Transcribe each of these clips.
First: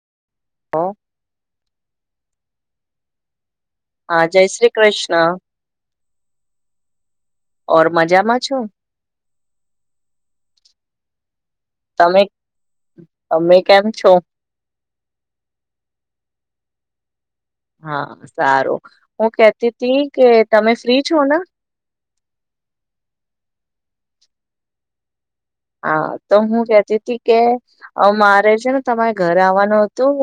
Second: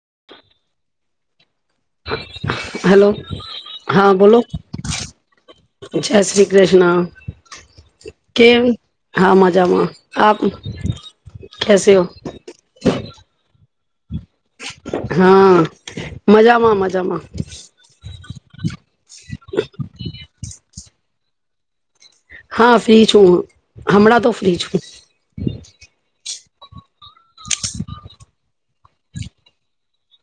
[unintelligible] હ. હલો. હા બોલો જય શ્રી કૃષ્ણ જય શ્રી કૃષ્ણ. ઓર મજામાં છો કેમ હા માજામાં આપ. કેસે હો તમે અમે. કેમ છો? હા મજામાં મજામાં. હા સારું હું કેતીતી કે તમે ફ્રી. છો ના. હા ફ્રી છું હમણાં તો ફ્રી છું. હા. તો હું કતી હતી કે હ મારે છે ને તમારે ઘર આવવાનું હતું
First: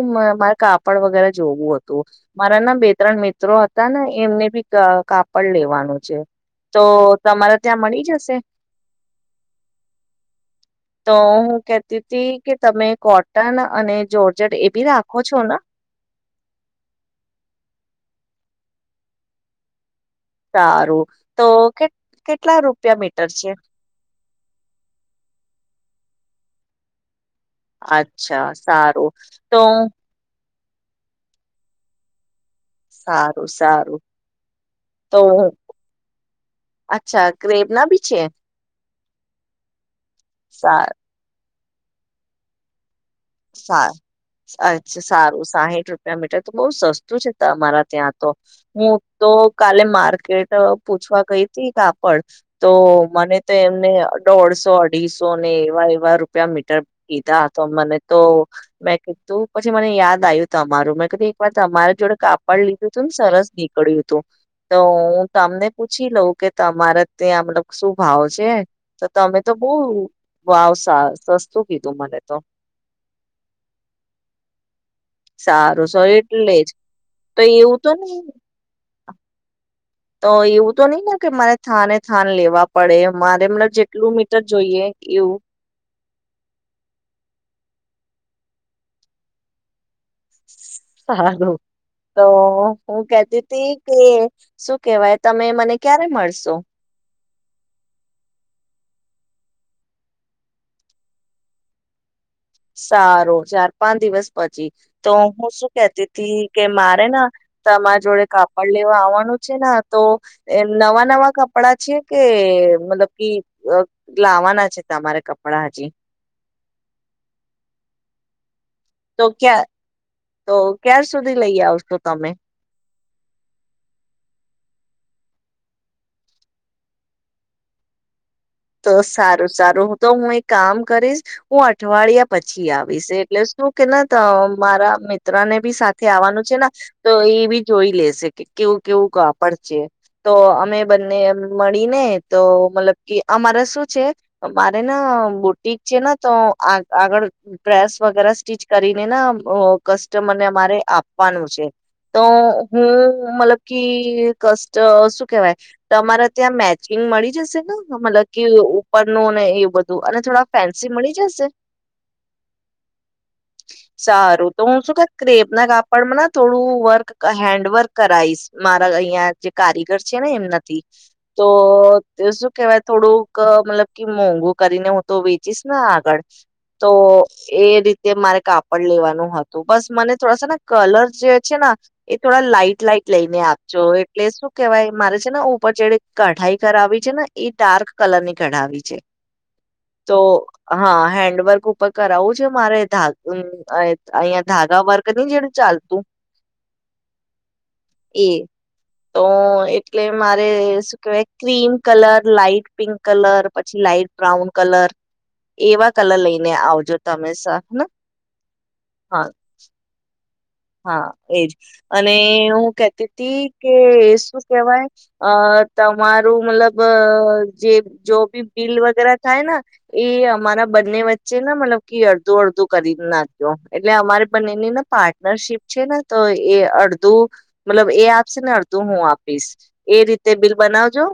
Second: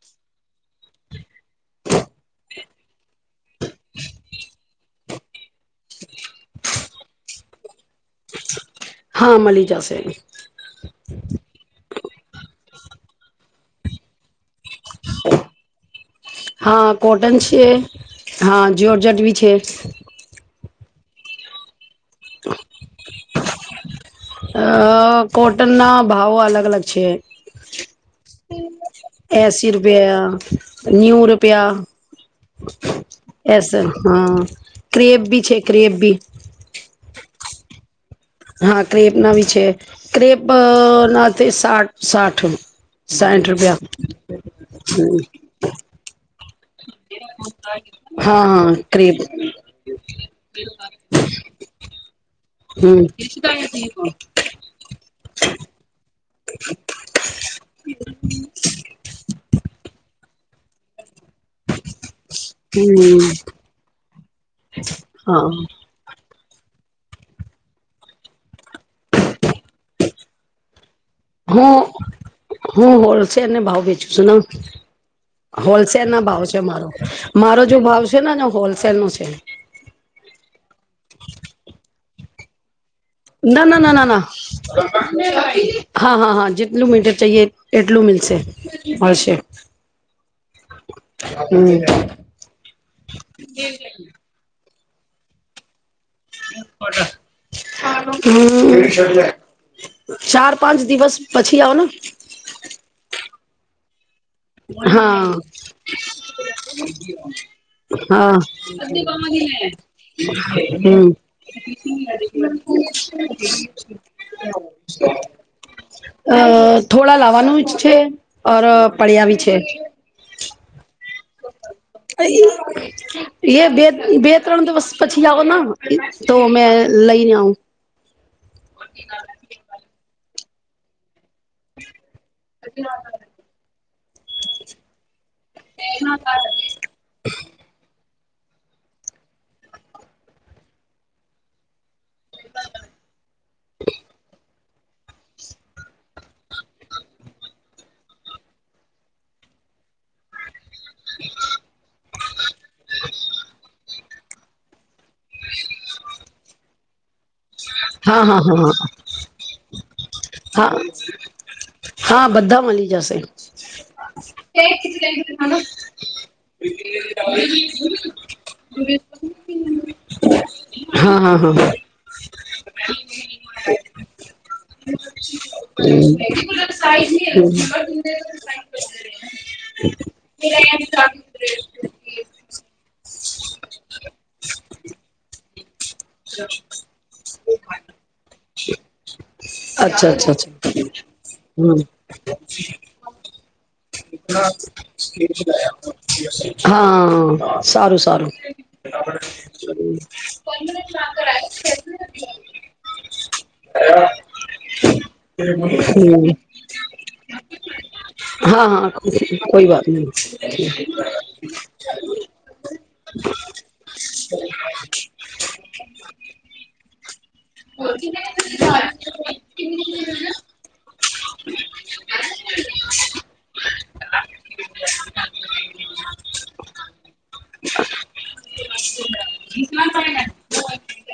મારે કાપડ વગેરે જોવું હતું મારા ના બે ત્રણ મિત્રો હતા ને એમને બી કાપડ લેવાનું છે તો તમારે ત્યાં મળી જશે. હા મળી જશે. તો હું કેતી હતી કે તમે કોટન અને જોર્જટ એ બી રાખો છો ને હા કોટન છે. હા, જ્યોર્જટ બી છે. સારું, તો કે કેટલા રૂપિયા મીટ પછી આ કોટનના ભાવો અલગ અલગ છે. અચ્છા, સારું તો એસી રૂપિયા નેવું રૂપિયા. સારું એસ સારું હા તો ક્રિએબ છે ક્રિએબ બી. અચ્છા, ક્રેબના બી છે. હા, ક્રેપના બી છે. સારું ક્રેપના તે સાઠ સાઠ સાઠ રૂપિયા અચ્છા, સારું. સાહીઠ રૂપિયા મીટર. તો બઉ સસ્તું છે તમારા ત્યાં. તો હા હા હું ક્રેપ તો કાલે માર્કેટ પૂછવા ગઈ હતી. કાપડ તો હમ મને તો એમને દોઢસો, અઢીસો ને એવા એવા રૂપિયા મીટર કીધા, તો મને મે કીધું, પછી મને યાદ આવ્યું તમારું, મેં કીધું પણ તમારી જોડે કાપડ લીધું હતું ને, સરસ નીકળ્યું હતું. તો હું હા તમને પૂછી લઉં કે તમારે ત્યાં, મતલબ શું ભાવ છે? તો તમે તો બહુ વાવ, સસ્તું કીધું મને તો. હોલસેલને ભાવ વેચું છું. સારું સો હોલસેલ ના ભાવ એટલે છે જ મારો તો મારો જો એવું તો ભાવ નહી છે ને, હોલસેલ નો છે. હ. તો એવું તો નઈ ને, કે માને થા ને? સ્થાન લેવા. પડે. મારે ના એમને ના ના ના જેટલું ના મીટર જોઈએ, એવું હા, હા, હા. જેટલું મીટર ચઈએ, એટલું મલશે મળશે. સારું, હમ તો હું કેતી હતી કે શું કેવાય, તમે મને ક્યારે મળશો? હમ. ચાર- પાંચ દિવસ પછી આવને. સારું. ચાર- પાંચ દિવસ પછી તો હા હું શું કેતી હતી કે, મારે તમારા જોડે હા કાપડ લેવા આવવાનું છે ને. તો એ નવા હમ નવા કપડા છે કે? મતલબ કે, લાવવાના છે તમારે કપડા હજી? અ થોડા લાવવાનું જ છે, ઓર પડી તો આવી છે. ક્યાં તો ક્યાર સુધી લઈ આવશો તમે એ બે બે ત્રણ દિવસ પછી પછી આવો, ના તો મેં લઈને આવઉ. તો સારું સારું તો હું એક કામ કરીશ હું અઠવાડિયા પછી આવીશે એટલે શું કે ના મારા મિત્ર ને બી સાથે આવવાનું છે ને તો એ બી જોઈ લેશે. કેવું કેવું કાપડ છે તો અમે બંને મળીને તો મતલબ કે અમારે શું છે મારે ના બોટિક છેને તો આગળ પ્રસ વગે સ્ટીચ કરીને ના કસ્ટમર ને અમારે આપવાનું છે તો હું મતલબ કે કષ્ટ. શું કેવાય તમારે ત્યાં મેચ. જિમ મળી. જશે હા હા તો [unintelligible] હા હા ઉપરનું ને એવું બધું અને થોડા હા ફેન્સી મળી જશે હા બધા મળી જશે સારું તો હું શું કે ક્રેપ ના કાપડમાં થોડું વર્ક હેન્ડ વર્ક કરાઈશ મારા અહિયાં જે કારીગર છે ને એમનાથી હા હા તો. હા. તો શું કેહેવાય. [inaudible] મતલબ કે મોગ કરીને હું તો વેચીશ ને આગળ તો એ રીતે મારે કાપડ લેવાનું હતું બસ મને થોડાસા ને કલર જે છે ને એ થોડા લાઈટ લાઈટ. લઈને આપજો એટલે શું કેવાય મારે છે ને ઓ [inaudible] કઢાઈ કરાવી છે ને એ ડાર્ક કલરની કઢાવી છે અચ્છા તો અચ્છા અચ્છા હા હેન્ડવર્ક હમ ઉપર કરાવવું છે મારે ધાત અમ હા સારું એ સારું. તો એટલે લાાઈટ પિંક કલર પછી લાાઈટ બ્રાઉન કલર એવા કલર હમ. લઈને આવજો તમે સ હેન હા હા કોઈ કોઈ વાત નહી. હા એજ અને હું કેતી હતી કે શું કેહેવાય અ તમારું મતલબ જે જો બી બિલ વગેરા થાય ને એ અમારા બંને વચ્ચે ને મતલબ કે અડધું અડધું કરી નાખ્યો એટલે અમારે બંનેને પારઠ શિપ છે ને તો એ અડધું મતલબ એ આપશે ને અડધું હું આપીશ એ રીતે બિલ બનાવજો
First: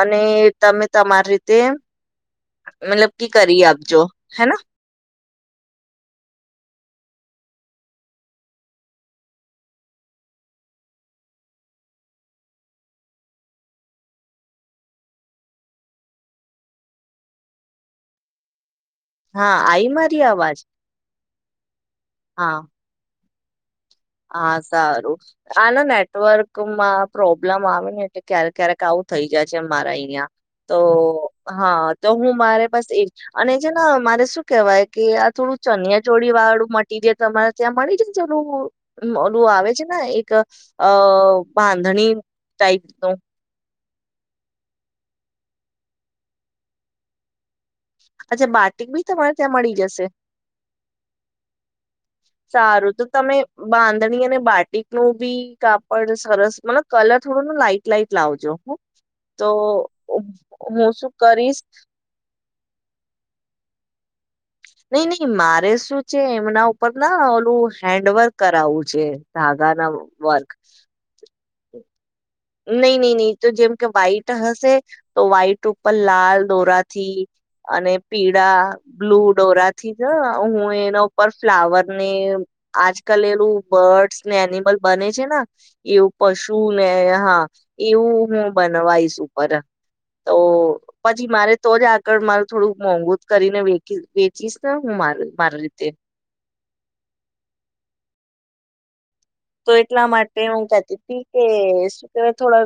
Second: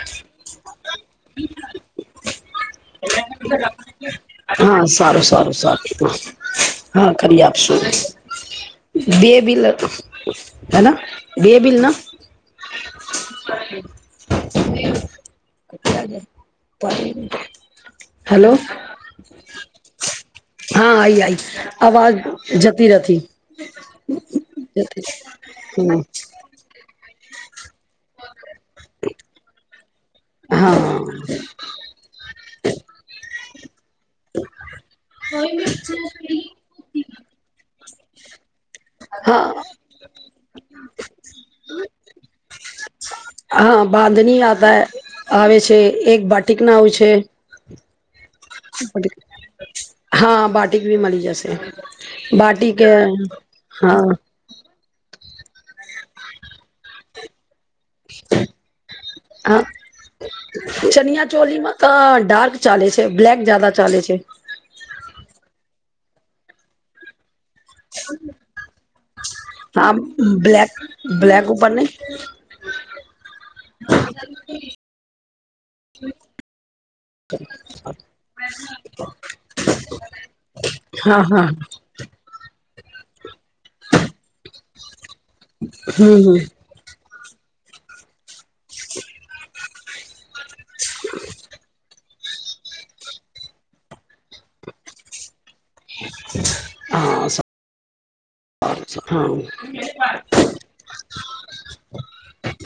અને તમે તમારી રીતે મતલબ કે કરીએ આપ જો હેના. હા સારું સારું સારું હા કરી આપશું બે બિલ હે બે બિલ ના. [inaudible] હલો. હા આઈ મારી અવાજ હા આઈ આઈ આવાજ હા જતી નથી. [inaudible] હા જતી સારું આના હમ નેટવર્કમાં પ્રોબ્લેમ આવે ને એટલે ક્યારેક ક્યારેક આવું થઇ જાય છે મારે તો હા હા તો હું મારે બસ એ અને છે ને મારે શું કેહેવાય કે આ થોડું ચણિયા ચોળી વાળું મટીરિયલ તમારે ત્યાં મળી જશે [inaudible] ઓલું હા આવે છે ને એક અ બાંધણી ટાઈપ નુ હા બાધણી આતા હૈ. આવે છે એક બાટીક નાવું છે. અચ્છા બાટીક બી તમારે ત્યાં મળી જશે હા બાટિક બી મળી જશે બાટિક અ, સારું તો તમે હા બાંધણી અને બાટીક નું વીક કાપડ સરસ મતલબ કલર થોડો લાઈટ લાઈટ જ લાવજો હો તો હા હું શું ચનિયા કરીશ. ચોલીમાં તો ડાર્ક ચાલે છે બ્લેક જયાદા ચાલે છે. નઈ નઈ મારે શું છે એમના ઉપર ના નુ હેન્ડવર્ક કરાવવું છે ધાગા ના હા વર્ક બ્લેક [unintelligible] નઈ નઈ નઈ તો જેમ કે વ્હાઈટ હશે તો વ્હાઈટ ઉપર લાલ દોરાથી અને પીળા બ્લુ દોરા થી જ હું એના હા ઉપર હા ફ્લાવર ને આજકાલ એલું બર્ડસ ને એનિમલ બને. છેના એવું હમ હમ પશુ ને હા એવું બનવાઈશ ઉપર તો પછી મારે તો જ [inaudible] મારૂ થોડુંક મોંઘુ કરીને વેકી ચીસ ના હું માર માર રીતે હા સારું [inaudible] તો એટલા માટે હું કેતી હતી કે શું કહેય થોડા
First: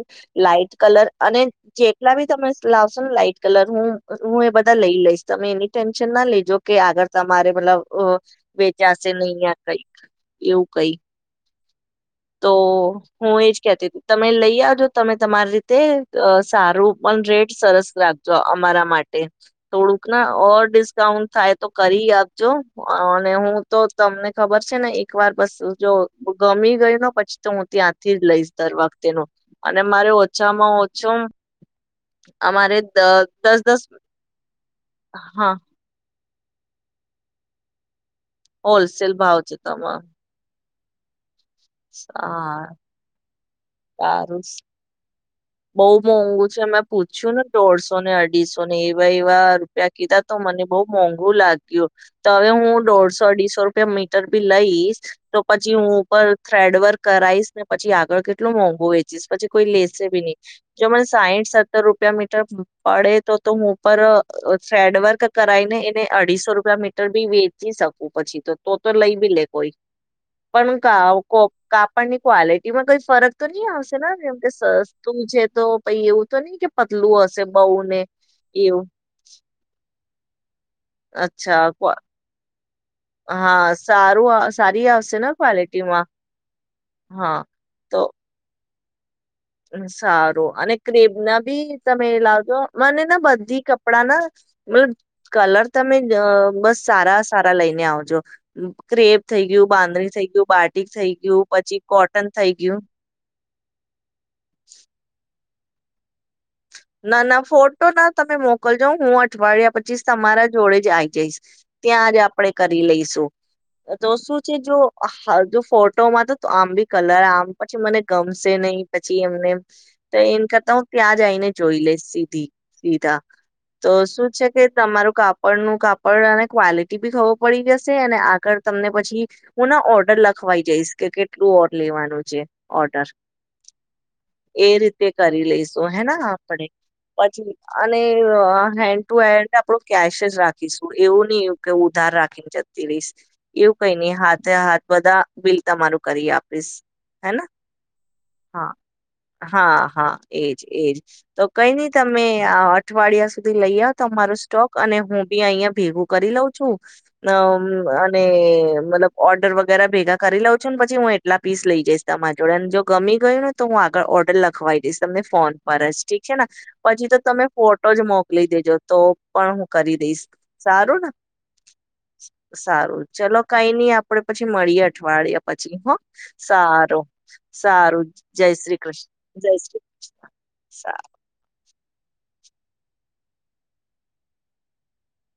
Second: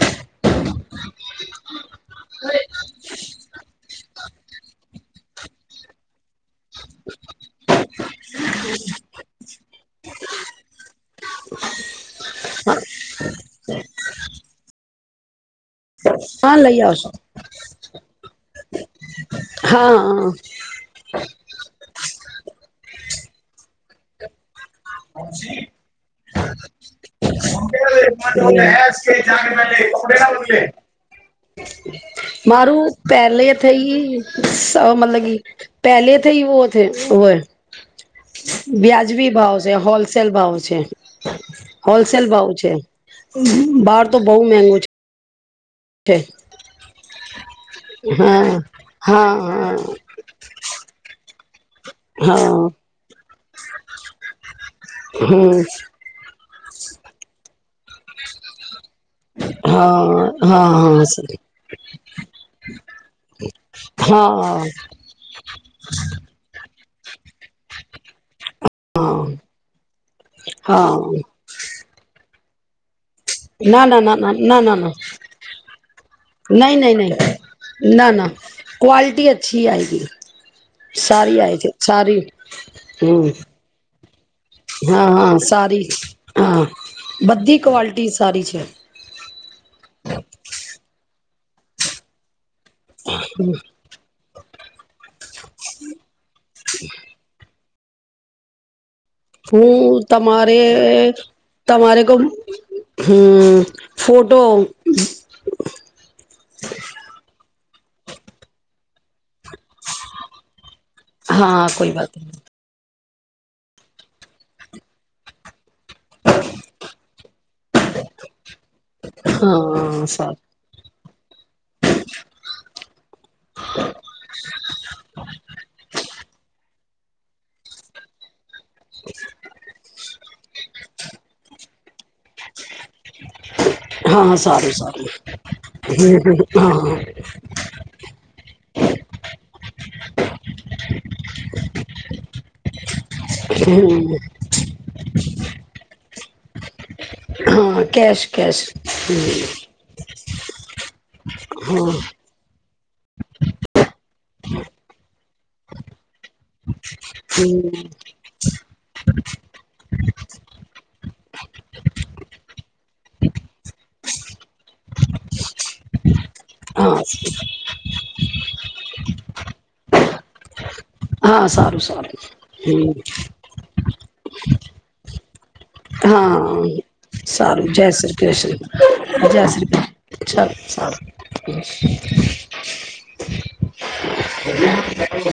લાઈટ કલર અને જે [unintelligible] ભી તમે લાવશો ને લાઈટ કલર હું હું એ બધા લઈ લઈશ તમે એની ટેન્શન ના લેજો કે આગળ તમારે મતલબ વેચાશે નહીં કઈક એવું કઈ તો હું એજ કેતી તું તમે લઈ આવજો તમે તમારી રીતે તે હા હા લઈ સારું આવશો પણ રેટ સરસ રાખજો અમારા માટે હા થોડુંક ના હા ઓર ડિસ્કાઉન્ટ થાય તો કરી આપજો અને હું તો તમને ખબર છે ને એક વાર બસ જો ગમી ગઈ. ન અને મારે ઓછામાં ઓછો અમારે મારું દ પેલે દસ દસ થઈ મતલબ હા પ [unintelligible] લે થ વ થ હ [unintelligible] વ્યાજબી ભાવ છે હોલસેલ ભાવ છે. હોલસેલ બાવ હા છે બહાર તો બહુ મેગું છે. બઉુ મોંઘુ છે મેં પૂછ શુંન દોળસો ને હા અઢીસો ને એવા એવા હા રૂપિયા કીધા તો મને બઉુ મોંઘા ભોલા. તો હા હવે હું દોઢસો અઢીસો રૂપિયા મીટર ભી લઈશ તો હમ પછી હું ઉપર થ્રેડ વર્ક કરાઈશ. પછી આગળ કેટલું મોંઘું હો છે. જસ પછી કોઈ લેસે હા ભી ન જો મને હા સાઈઠ સત્તર રૂપિયા મીટર પડે તો તો હું ઉપર હા થ્રેડ વર્ક કરાઈ ને એને અઢીસો રૂપ મીટર બી વેચી શકું પછી તો તો તો લઈ હા બી લે કોઈ પણ હા કાપડની ક્વલિટી એમાં કઈ ફરક તો નહી ના ના આવશે ના નેને ના એમ કે ના ના સર ના તું છે તો પ એવું તો નઈ કે નહીં નહીં નહીં પતલું હશે બઉુને ના ના એવું. ક્વલિટી અચ્છી સારી આવી અચ્છા છે સારી હમ. સાર હા હા સારી હા હા બધી ક્વલિટી સારી છે. સારો અને નબી સમમેય લાવજો. મને ના બધી કપડા ના મતલબ કલર તમે અ બસ સારા સારા. લઈને આવજો. ક્રેપ થઈ ગયું હું બાંદણી થઈ ગયું તમારે બાટક થઈ ગયું પછી કોટન થઈ ગયું. હ [unintelligible] ફોટો [inaudible] ના ના ફોટો ના તમે મોકલજો હું. અઠવાડિયા પછી તમારા જોડે જ આઈ જઈશ હા કોઈ વાત ત્યાંજ આપડણે કરી લઈશું. તો શું છે જો હ જો ફટ. ોટોમાં તો આમ બી કલર આમ પછી મને ગમશે નહી પછી એમને હા તો સારું એને કરતા હ. પ્યા. જઈને જોઈ લે સીધી સીધા. તો શું છે કે તમારું કાપડ નું કાપડ અને ક્વલિટી. ી ખબર પડી જશે અને આગળ. તમને પછી હું ના ઓર્ડર લખવાઈ જઈશ કે કેટલું ઓ. લેવાનું છે. ઓડર હા એ સારું સારું રીતે કરી લઈશ. હેના આપડે હા પછી અને હેન્ડ ટુ હેન્ડ. આપડો કેશ જ રાખે. શું એવું નહી. કે ઉધાર રાખીને છે તવીસ. એવું કઈ નહી હમ હાથે હાથ બધા બિલ તમારું. કરી આપીશ. હેને હા કેશ કેશ હા હ. હા હા એજ એજ તો કઈ નની તમે આ અઠવાડિયા સુધી લઈ આવ. તમાર સ્ટોક અને હું બી અહિયાં ભેગું કરી લઉં છું. અ હમ અને મતલબ ઓર્ડર વગેરે ભેગા કરી લઉં છું ને પછી હું. કેટલા પીસ લઈ જઈશ તમા જોડે અને જો ગમી ગયું ને તો હું આગળ ઓર્ડર લખવા દઈશ. તમને ફોન પર જ ઠીક. છે ને હા પછી તો તમે ફોટો જ મોકલી દેજો તો. પણ હું કરી દઈશ. સારું ને હા સારું સારું સારું હમ ચલો કઈ નહી આપ. આપડે પછી મળીએ અઠવાડિયે. પછી હ સારું હા જય સારું જય શ્રી કૃષ્ણ જય શ્રીષ્ણ. અચ્છા ચા. [inaudible] હ [unintelligible]